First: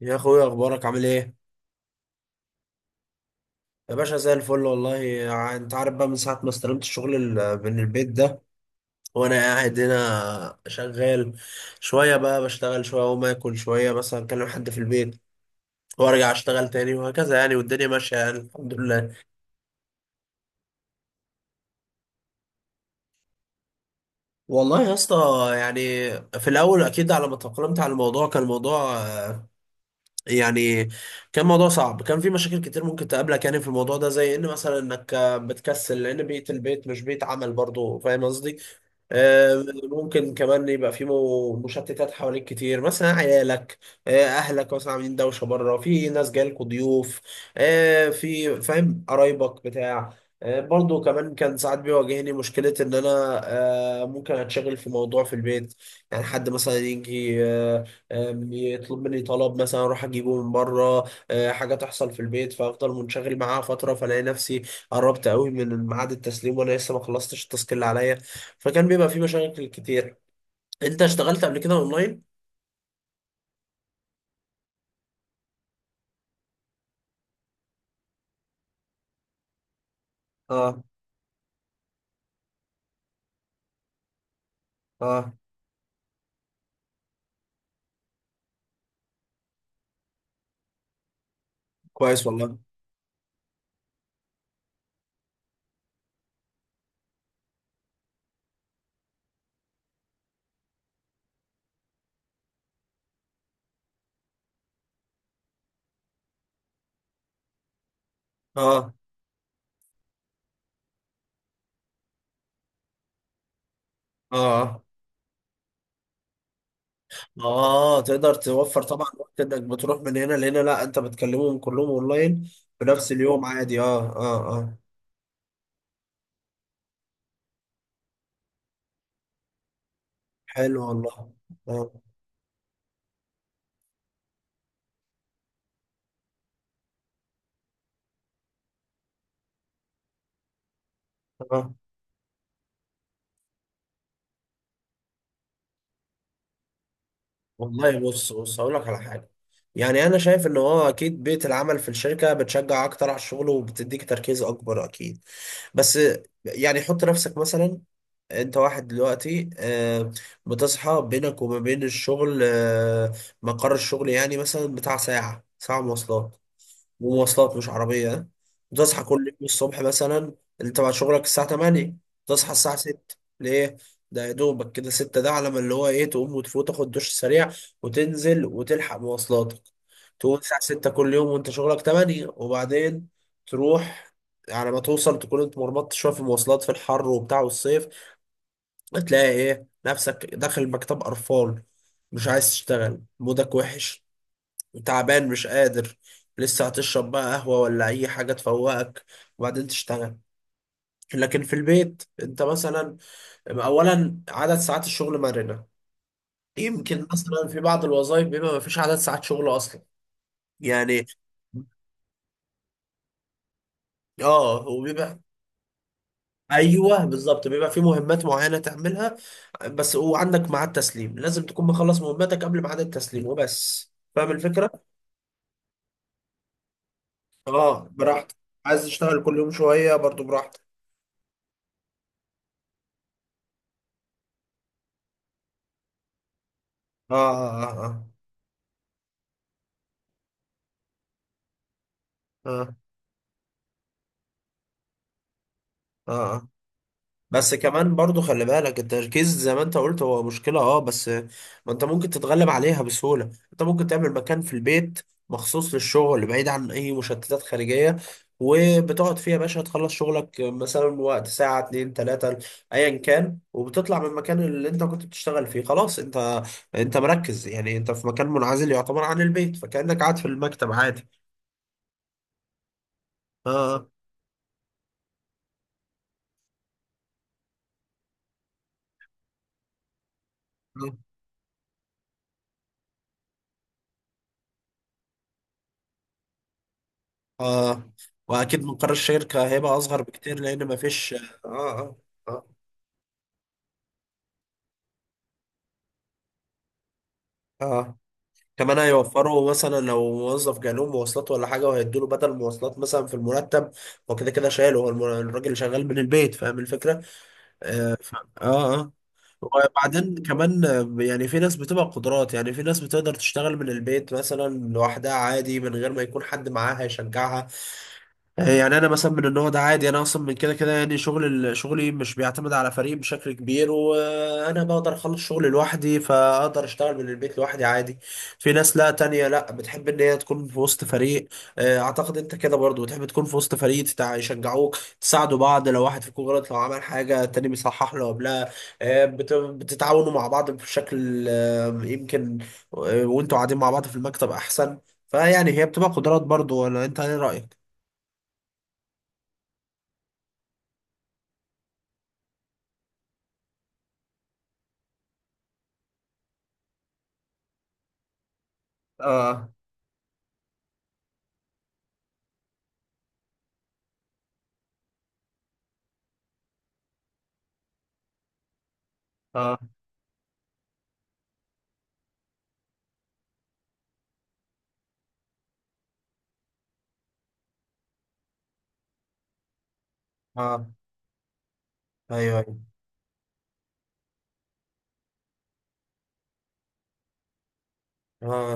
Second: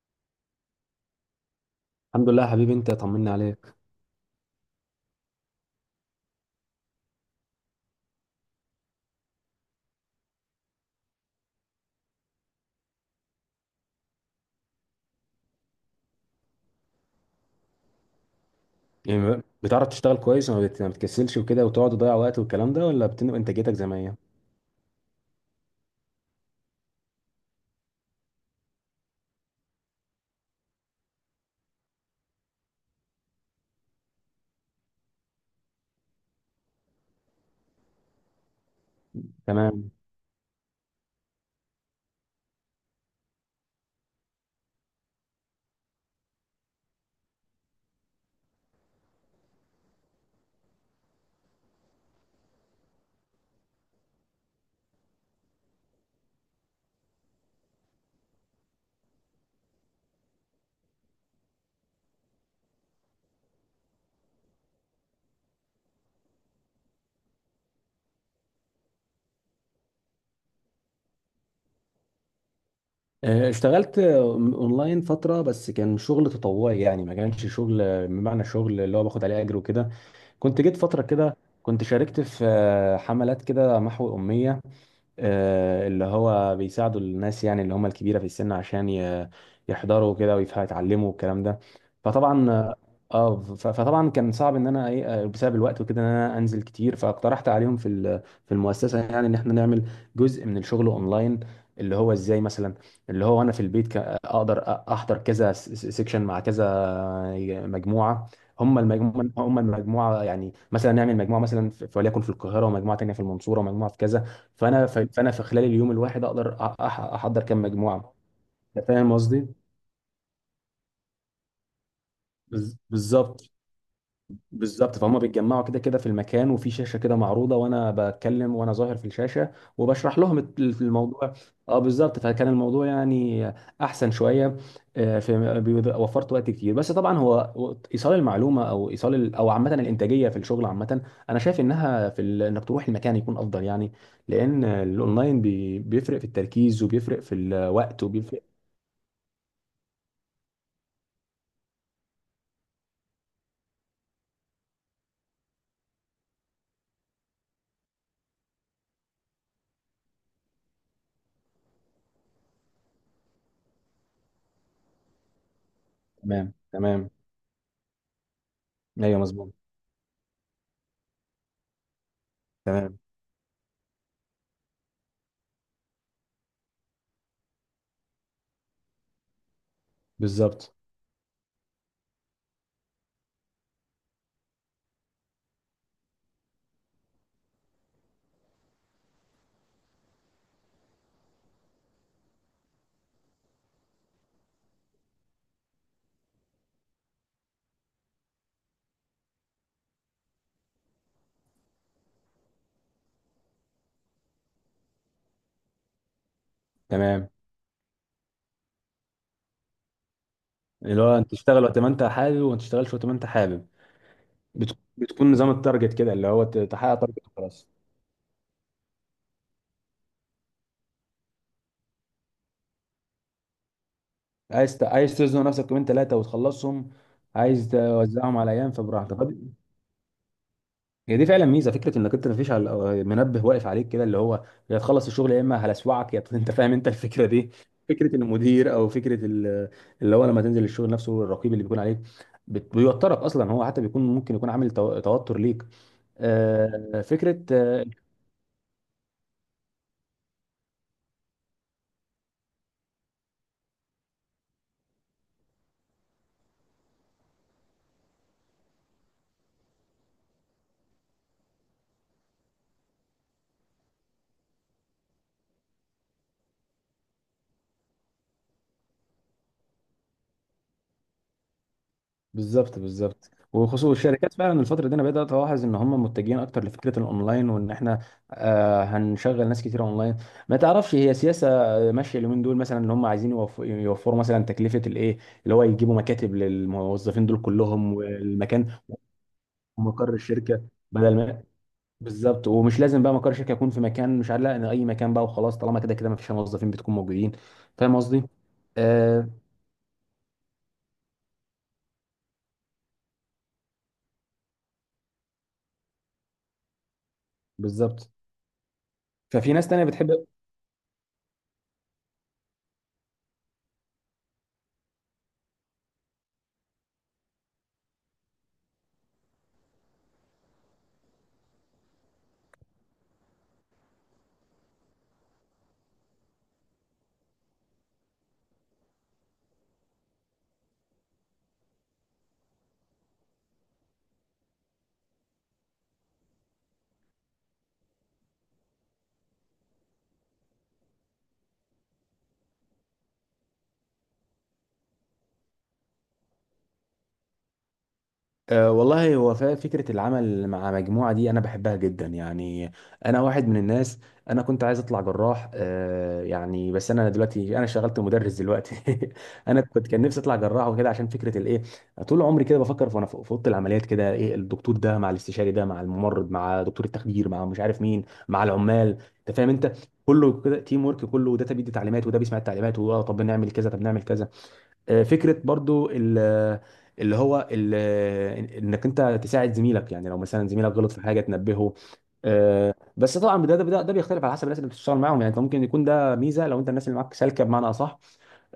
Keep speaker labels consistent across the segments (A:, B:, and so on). A: يا اخويا اخبارك عامل ايه؟
B: الحمد لله يا حبيبي، انت طمني عليك.
A: يا باشا زي الفل والله انت عارف بقى من ساعه ما استلمت الشغل من البيت ده، وانا قاعد هنا شغال. شويه بقى بشتغل شويه اقوم اكل شويه مثلا اكلم حد في البيت، وارجع اشتغل تاني وهكذا يعني، والدنيا ماشيه يعني الحمد لله.
B: يعني بتعرف تشتغل كويس وما ما بتكسلش وكده وتقعد تضيع وقت والكلام ده، ولا انتاجيتك زي ما هي؟
A: والله يا اسطى يعني في الاول اكيد على ما تأقلمت على الموضوع كان الموضوع يعني كان موضوع صعب، كان في مشاكل كتير ممكن تقابلك يعني في الموضوع ده، زي ان مثلا انك بتكسل لان بيئه البيت مش بيئه عمل، برضو فاهم قصدي.
B: تمام.
A: ممكن كمان يبقى في مشتتات حواليك كتير، مثلا عيالك، اهلك مثلا عاملين دوشه بره، في ناس جايلكوا ضيوف، في فاهم قرايبك بتاع. برضو كمان كان ساعات بيواجهني مشكله ان انا ممكن اتشغل في موضوع في البيت، يعني حد مثلا يجي يطلب مني طلب مثلا اروح اجيبه من بره، حاجه تحصل في البيت فافضل منشغل معاها فتره فلاقي نفسي قربت قوي من ميعاد التسليم وانا لسه ما خلصتش التاسك اللي عليا، فكان بيبقى فيه مشاكل كتير. انت اشتغلت قبل كده اونلاين؟
B: اشتغلت اونلاين فتره، بس كان شغل تطوعي، يعني ما كانش شغل بمعنى شغل اللي هو باخد عليه اجر وكده. كنت جيت
A: اه.
B: فتره كده. كنت شاركت في حملات كده محو اميه،
A: اه.
B: اللي هو بيساعدوا الناس، يعني اللي هم الكبيرة في السن عشان يحضروا كده ويتعلموا الكلام ده.
A: كويس والله.
B: فطبعا. فطبعا كان صعب ان انا ايه، بسبب الوقت وكده ان انا انزل كتير، فاقترحت عليهم في في المؤسسة يعني ان احنا نعمل جزء من الشغل اونلاين. اللي هو ازاي مثلا، اللي هو انا في البيت اقدر احضر كذا سيكشن مع كذا مجموعة. هم
A: اه،
B: المجموعة هم المجموعة يعني مثلا نعمل مجموعة مثلا في وليكن في القاهرة، ومجموعة تانية في المنصورة، ومجموعة في كذا.
A: اه،
B: فانا في خلال اليوم الواحد اقدر احضر كام
A: اه،
B: مجموعه.
A: تقدر توفر
B: انت
A: طبعا
B: فاهم
A: وقت
B: قصدي.
A: انك بتروح من هنا لهنا، لا انت بتكلمهم كلهم اونلاين بنفس اليوم
B: بالظبط.
A: عادي. اه، اه، اه،
B: بالظبط، فهم بيتجمعوا كده كده في المكان، وفي شاشه كده معروضه، وانا بتكلم وانا ظاهر في الشاشه، وبشرح لهم
A: حلو والله.
B: الموضوع. اه
A: آه.
B: بالظبط، فكان الموضوع يعني احسن شويه. في وفرت وقت كتير، بس طبعا هو ايصال المعلومه او ايصال او عامه الانتاجيه في الشغل عامه، انا شايف
A: اه
B: انها في انك تروح المكان يكون افضل يعني. لان الاونلاين بيفرق في التركيز وبيفرق في
A: والله
B: الوقت
A: بص
B: وبيفرق.
A: بص هقول لك على حاجه. يعني انا شايف ان هو اكيد بيئه العمل في الشركه بتشجع اكتر على الشغل وبتديك تركيز اكبر اكيد، بس يعني حط نفسك مثلا، انت واحد دلوقتي بتصحى بينك وما بين الشغل، مقر الشغل، يعني مثلا بتاع ساعة، ساعة مواصلات،
B: تمام تمام.
A: ومواصلات مش عربية، ها؟ بتصحى
B: ايوه
A: كل يوم
B: مظبوط.
A: الصبح مثلا انت تبع شغلك الساعة 8، تصحى الساعة
B: تمام.
A: 6. ليه؟ ده يا دوبك كده 6، ده على ما اللي هو ايه تقوم وتفوت تاخد دش سريع وتنزل وتلحق مواصلاتك. تقوم الساعة
B: بالظبط.
A: 6 كل يوم وانت شغلك 8، وبعدين تروح، على ما توصل تكون انت مرمطت شوية في المواصلات في الحر وبتاع والصيف، هتلاقي ايه نفسك داخل مكتب قرفان، مش عايز تشتغل، مودك وحش، تعبان مش قادر، لسه هتشرب بقى قهوة ولا أي حاجة تفوقك، وبعدين تشتغل. لكن في البيت أنت مثلا أولا عدد ساعات الشغل مرنة، يمكن
B: تمام.
A: مثلا في بعض الوظائف بيبقى مفيش عدد ساعات شغل أصلا
B: اللي
A: يعني.
B: هو انت تشتغل وقت ما انت حابب، وما تشتغلش وقت ما انت حابب.
A: اه، وبيبقى،
B: بتكون نظام التارجت كده، اللي هو تحقق
A: ايوه
B: تارجت
A: بالظبط،
B: وخلاص.
A: بيبقى في مهمات معينه تعملها بس، وعندك ميعاد تسليم لازم تكون مخلص مهمتك قبل ميعاد التسليم وبس، فاهم الفكره.
B: عايز تزنق نفسك يومين ثلاثه وتخلصهم، عايز
A: اه براحتك،
B: توزعهم على ايام
A: عايز
B: فبراحتك
A: تشتغل كل يوم شوية برضو براحتك.
B: هي دي فعلا ميزه، فكره انك انت مفيش على منبه واقف عليك كده، اللي هو يا تخلص الشغل يا اما هلسوعك يا انت فاهم انت
A: اه،
B: الفكره دي.
A: اه، اه.
B: فكره المدير او فكره اللي هو لما تنزل الشغل نفسه، الرقيب اللي بيكون عليك
A: اه، اه،
B: بيوترك اصلا، هو حتى بيكون ممكن يكون عامل توتر ليك.
A: اه. آه.
B: فكره
A: بس كمان برضو خلي بالك التركيز زي ما انت قلت هو مشكلة، اه، بس ما، انت ممكن تتغلب عليها بسهولة، انت ممكن تعمل مكان في البيت مخصوص للشغل بعيد عن اي مشتتات خارجية، وبتقعد فيها يا باشا تخلص شغلك مثلا وقت ساعة، اتنين، تلاتة، ايا كان، وبتطلع من المكان اللي انت كنت بتشتغل فيه خلاص، انت مركز، يعني انت في مكان منعزل يعتبر عن البيت، فكأنك قاعد في المكتب عادي.
B: بالظبط. بالظبط،
A: اه،
B: وخصوصا الشركات فعلا الفتره دي، انا بدات الاحظ ان هم متجهين اكتر لفكره الاونلاين، وان احنا هنشغل ناس كتير اونلاين، ما تعرفش
A: اه،
B: هي سياسه ماشيه اليومين دول مثلا، ان هم عايزين يوفروا مثلا تكلفه الايه، اللي هو يجيبوا مكاتب للموظفين دول
A: آه.
B: كلهم،
A: واكيد
B: والمكان
A: مقر الشركه هيبقى اصغر
B: ومقر
A: بكتير
B: الشركه.
A: لان مفيش،
B: بدل ما
A: اه، اه، اه،
B: بالظبط، ومش لازم بقى مقر الشركه يكون في مكان مش عارف، لا، ان اي مكان بقى وخلاص، طالما كده كده ما فيش موظفين بتكون موجودين. فاهم
A: اه،
B: قصدي؟
A: كمان
B: آه
A: هيوفروا مثلا لو موظف جاله مواصلات ولا حاجه وهيدوا له بدل مواصلات مثلا في المرتب، هو كده كده شايله، هو الراجل شغال من البيت، فاهم الفكره؟
B: بالظبط.
A: اه، اه،
B: ففي ناس تانية بتحب.
A: وبعدين كمان يعني في ناس بتبقى قدرات، يعني في ناس بتقدر تشتغل من البيت مثلا لوحدها عادي من غير ما يكون حد معاها يشجعها، يعني انا مثلا من النوع ده عادي، انا اصلا من كده كده يعني شغل شغلي مش بيعتمد على فريق بشكل كبير، وانا بقدر اخلص شغلي لوحدي، فاقدر اشتغل من البيت لوحدي عادي. في ناس لا تانية لا بتحب ان هي تكون في وسط فريق، اعتقد انت كده برضو بتحب تكون في وسط فريق، يشجعوك، تساعدوا بعض لو واحد فيكم غلط، لو عمل حاجة التاني بيصحح له قبلها، بتتعاونوا مع بعض بشكل يمكن، وانتوا قاعدين مع بعض في المكتب احسن، فيعني هي بتبقى قدرات برضو، ولا انت ايه رأيك؟
B: والله هو فكرة العمل مع مجموعة دي أنا بحبها جدا يعني. أنا واحد من الناس. أنا كنت عايز أطلع جراح يعني، بس أنا دلوقتي أنا شغلت مدرس دلوقتي.
A: اه،
B: أنا كان نفسي أطلع جراح وكده عشان فكرة الإيه، طول عمري كده بفكر في وأنا في أوضة العمليات كده، إيه، الدكتور ده مع الاستشاري ده مع الممرض مع دكتور التخدير مع مش عارف مين مع العمال، أنت فاهم
A: اه،
B: أنت. كله كده تيم ورك، كله وده بيدي تعليمات، وده بيسمع التعليمات، وده طب نعمل كذا طب نعمل كذا. فكره برضو اللي هو ال- انك انت تساعد زميلك، يعني لو مثلا
A: اه.
B: زميلك غلط في حاجه تنبهه.
A: ايوه، ايوه.
B: بس طبعا ده بيختلف على حسب الناس اللي بتشتغل معاهم، يعني انت ممكن يكون ده ميزه لو انت الناس اللي معاك سالكه بمعنى اصح.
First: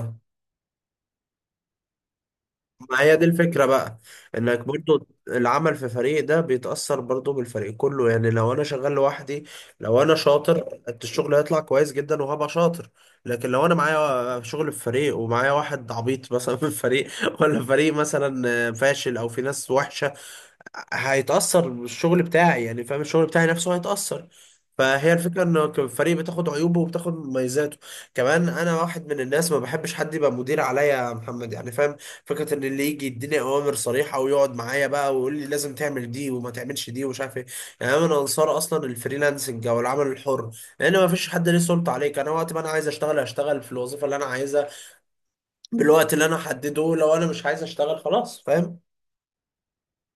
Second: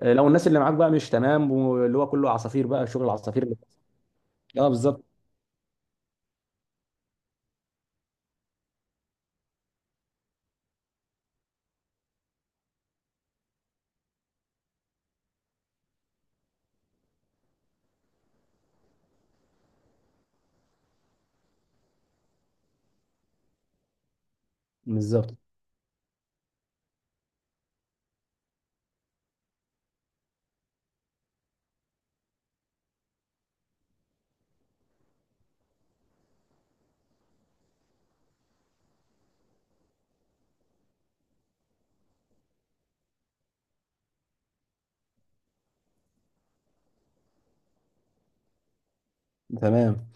B: لو الناس اللي معاك بقى مش تمام، واللي هو كله عصافير بقى،
A: ما
B: شغل
A: هي دي
B: العصافير اللي
A: الفكرة بقى، انك
B: اه. بالظبط
A: برضو العمل في فريق ده بيتأثر برضو بالفريق كله، يعني لو انا شغال لوحدي لو انا شاطر، الشغل هيطلع كويس جدا وهبقى شاطر، لكن لو انا معايا شغل في فريق ومعايا واحد عبيط مثلا في الفريق ولا فريق مثلا فاشل او في ناس وحشة، هيتأثر بالشغل بتاعي، يعني فاهم الشغل بتاعي نفسه هيتأثر، فهي
B: بالظبط
A: الفكرة ان الفريق بتاخد عيوبه وبتاخد مميزاته. كمان انا واحد من الناس ما بحبش حد يبقى مدير عليا يا محمد، يعني فاهم فكرة ان اللي يجي يديني اوامر صريحة ويقعد معايا بقى ويقول لي لازم تعمل دي وما تعملش دي ومش عارف ايه، يعني انا من انصار اصلا الفريلانسنج او العمل الحر، لان ما فيش حد ليه سلطة عليك، انا وقت ما انا عايز اشتغل هشتغل في الوظيفة اللي انا عايزها بالوقت اللي انا حدده، لو انا مش عايز اشتغل خلاص فاهم.
B: تمام.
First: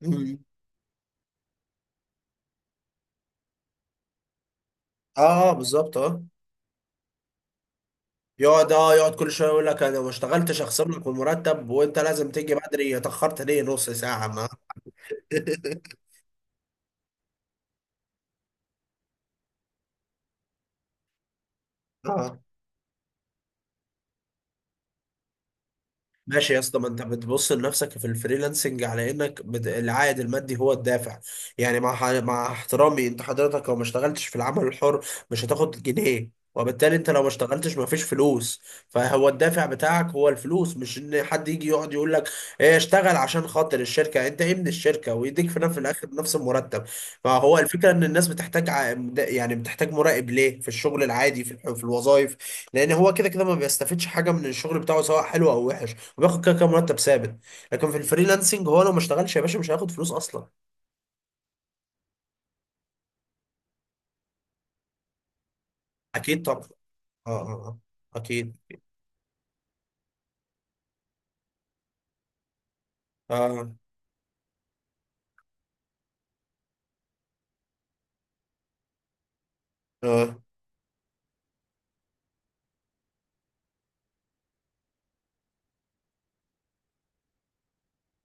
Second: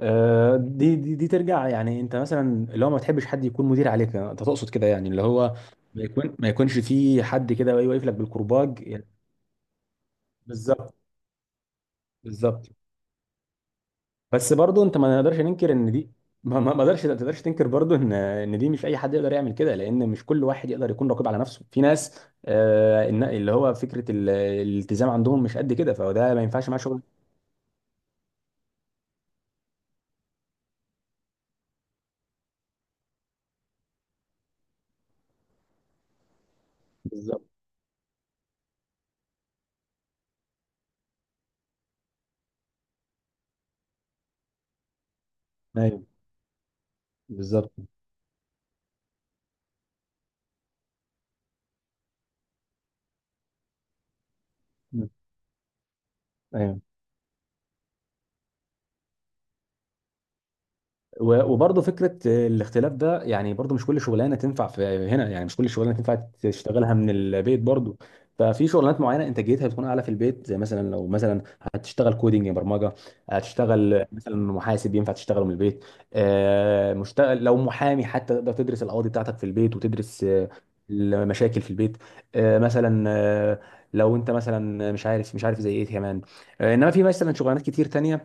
A: مم.
B: دي ترجع، يعني انت مثلا اللي هو ما تحبش حد يكون مدير عليك، انت تقصد كده، يعني اللي
A: اه،
B: هو
A: بالظبط، اه.
B: ما يكونش في حد كده واقف لك
A: يقعد،
B: بالكرباج
A: اه،
B: يعني.
A: يقعد كل شويه يقول لك انا ما اشتغلتش، اخصم
B: بالظبط.
A: لك المرتب، وانت لازم تيجي
B: بالظبط.
A: بدري، اتاخرت ليه نص ساعه.
B: بس برضه انت ما نقدرش ننكر ان دي، ما تقدرش تنكر برضه ان دي مش اي حد يقدر يعمل كده، لان مش كل واحد يقدر يكون رقيب على نفسه، في ناس
A: ما
B: اللي هو فكره الالتزام عندهم مش قد كده، فده ما
A: ماشي يا
B: ينفعش
A: اسطى،
B: معاه
A: ما انت
B: شغل.
A: بتبص لنفسك في الفريلانسنج على انك العائد المادي هو الدافع، يعني مع مع احترامي انت حضرتك لو ما اشتغلتش في العمل الحر مش هتاخد جنيه، وبالتالي انت لو ما
B: بالظبط.
A: اشتغلتش ما فيش فلوس، فهو الدافع بتاعك هو الفلوس، مش ان حد يجي يقعد يقول لك ايه اشتغل عشان خاطر الشركه، انت ايه من الشركه، ويديك في نفس في
B: ايوه
A: الاخر نفس المرتب، فهو
B: بالظبط.
A: الفكره ان الناس بتحتاج يعني بتحتاج مراقب ليه في الشغل العادي في في الوظائف، لان هو كده كده ما بيستفادش حاجه من الشغل بتاعه سواء حلو او وحش، وبياخد كده كده
B: ايوه.
A: مرتب ثابت، لكن في الفريلانسنج هو لو ما اشتغلش يا باشا مش هياخد فلوس اصلا.
B: وبرضه فكره الاختلاف ده، يعني برضه مش كل شغلانه تنفع في هنا، يعني مش كل شغلانه تنفع
A: اكيد طبعا.
B: تشتغلها من
A: اه، اه،
B: البيت
A: آه.
B: برضه.
A: اكيد.
B: ففي شغلانات معينه انتاجيتها بتكون اعلى في البيت، زي مثلا لو مثلا هتشتغل كودينج برمجه،
A: اه،
B: هتشتغل مثلا محاسب ينفع تشتغله من البيت. مشتغل لو محامي حتى، تقدر تدرس القواضي بتاعتك في البيت، وتدرس
A: اه،
B: المشاكل في البيت. آه، مثلا آه، لو انت مثلا مش عارف مش عارف زي ايه كمان. انما في مثلا شغلانات كتير تانية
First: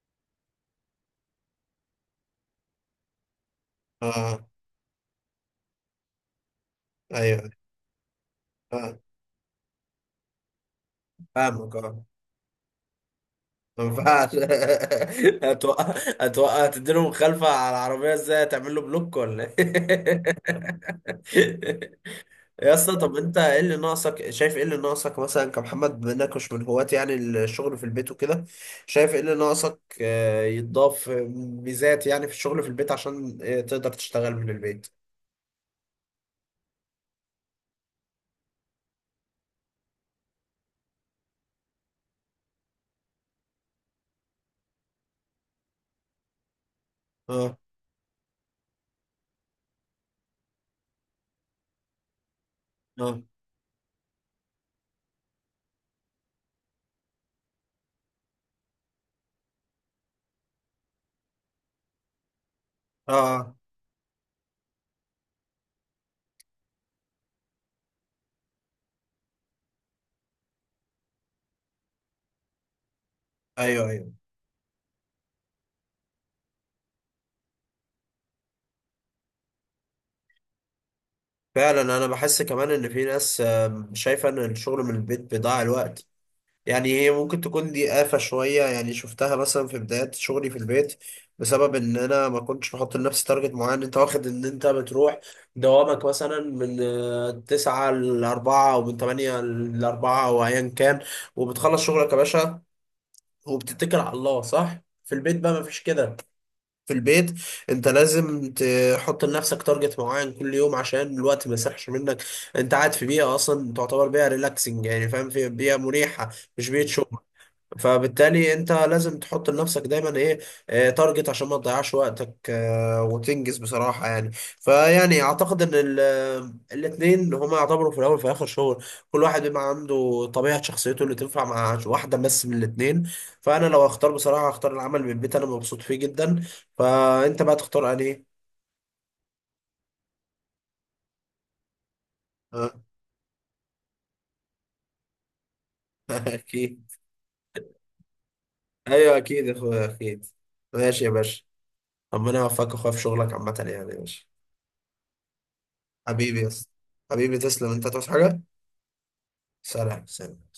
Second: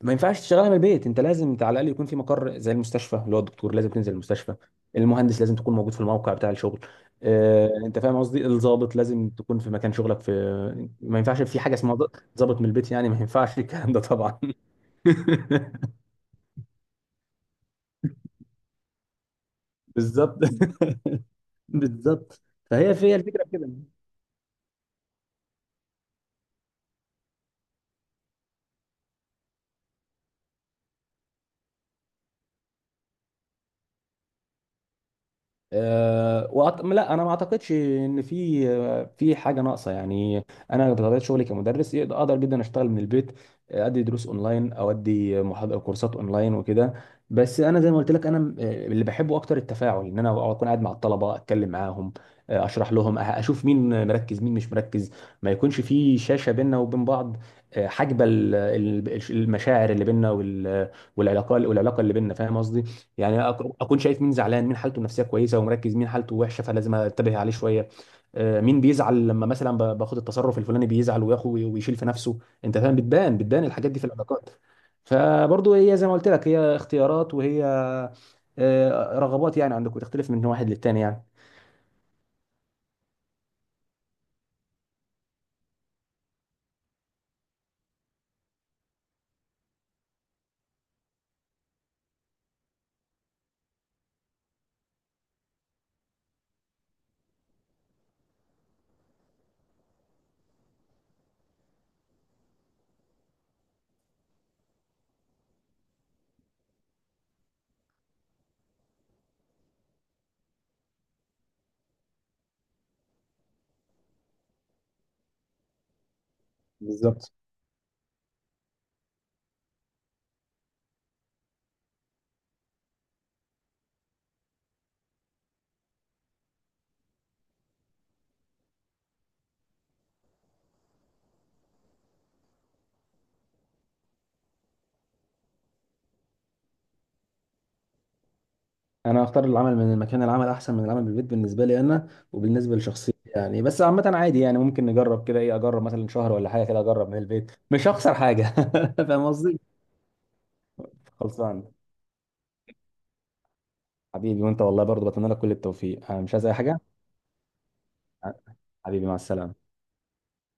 B: ما ينفعش تشتغلها من البيت، انت لازم انت على الاقل يكون في مقر، زي المستشفى اللي هو الدكتور لازم تنزل
A: اه.
B: المستشفى، المهندس لازم تكون موجود في الموقع بتاع الشغل.
A: ايوه، أيوه.
B: اه انت فاهم قصدي،
A: اه،
B: الضابط لازم تكون في مكان شغلك. في ما ينفعش في حاجه
A: فاهمك،
B: اسمها
A: اه،
B: ضابط من البيت يعني، ما ينفعش
A: ما
B: الكلام ده
A: ينفعش
B: طبعا.
A: هتوقع، هتوقع تديله مخالفة على العربية، ازاي هتعمل له بلوك ولا ايه؟
B: بالظبط. بالظبط.
A: يا
B: فهي
A: اسطى، طب
B: فيها
A: انت
B: الفكره في
A: ايه
B: كده.
A: اللي ناقصك، شايف ايه اللي ناقصك مثلا كمحمد، بما انك مش من هواة يعني الشغل في البيت وكده، شايف ايه اللي ناقصك يتضاف ميزات يعني في الشغل في البيت، عشان تقدر تشتغل من البيت.
B: لا انا ما اعتقدش ان في في حاجه ناقصه يعني. انا بطبيعه شغلي كمدرس اقدر جدا اشتغل من البيت، ادي دروس اونلاين او ادي محاضره كورسات اونلاين وكده.
A: اه،
B: بس انا زي ما قلت لك انا اللي بحبه اكتر التفاعل، ان انا اكون قاعد مع الطلبه، اتكلم معاهم، اشرح لهم
A: اه،
B: اشوف مين مركز مين مش مركز، ما يكونش في شاشه بيننا وبين بعض، حاجبه المشاعر اللي بيننا والعلاقه والعلاقه اللي بيننا، فاهم قصدي، يعني
A: اه.
B: اكون شايف مين زعلان، مين حالته النفسيه كويسه ومركز، مين حالته وحشه فلازم انتبه عليه شويه، مين بيزعل لما مثلا باخد التصرف الفلاني بيزعل وياخد ويشيل في نفسه، انت فاهم، بتبان بتبان
A: ايوه،
B: الحاجات دي في
A: ايوه.
B: العلاقات. فبرضه هي زي ما قلت لك، هي اختيارات، وهي رغبات يعني عندك، وتختلف من واحد للتاني يعني.
A: فعلا انا بحس كمان ان في ناس شايفه ان الشغل من البيت بيضيع الوقت، يعني هي ممكن تكون دي آفة شوية، يعني شفتها مثلا في بداية شغلي في البيت بسبب إن أنا ما كنتش بحط لنفسي تارجت معين، أنت واخد إن أنت بتروح دوامك مثلا من تسعة لأربعة أو من تمانية لأربعة أو أيا كان، وبتخلص شغلك يا باشا وبتتكل على الله صح؟ في البيت بقى مفيش كده، في البيت انت لازم تحط لنفسك تارجت معين كل يوم عشان الوقت ما يسرحش منك، انت قاعد في بيئه اصلا تعتبر بيئه ريلاكسنج، يعني فاهم في بيئه مريحه، مش بيئه شغل،
B: بالظبط.
A: فبالتالي انت لازم تحط لنفسك دايما ايه، تارجت عشان ما تضيعش وقتك، وتنجز بصراحة، يعني فيعني اعتقد ان الاتنين هما يعتبروا في الاول وفي الاخر شغل، كل واحد بيبقى عنده طبيعة شخصيته اللي تنفع مع واحدة بس من الاتنين، فانا لو هختار بصراحة هختار العمل من البيت، انا مبسوط فيه جدا، فانت بقى تختار انهي.
B: انا اختار العمل من المكان، العمل احسن من العمل بالبيت بالنسبه لي انا
A: آه،
B: وبالنسبه لشخصيتي يعني. بس عامه عادي يعني، ممكن نجرب كده، ايه، اجرب مثلا شهر ولا حاجه كده،
A: اكيد.
B: اجرب من البيت مش هخسر حاجه.
A: ايوه
B: فاهم
A: اكيد يا
B: قصدي.
A: اخويا اكيد. ماشي يا باشا.
B: خلصان.
A: ربنا يوفقك يا اخويا في شغلك عامة يعني يا باشا.
B: حبيبي وانت والله برضه بتمنى لك كل التوفيق، أنا مش
A: حبيبي يا
B: عايز اي
A: اسطى.
B: حاجه.
A: حبيبي تسلم، انت هتعوز
B: آه،
A: حاجة.
B: حبيبي مع السلامه.
A: سلام، سلام.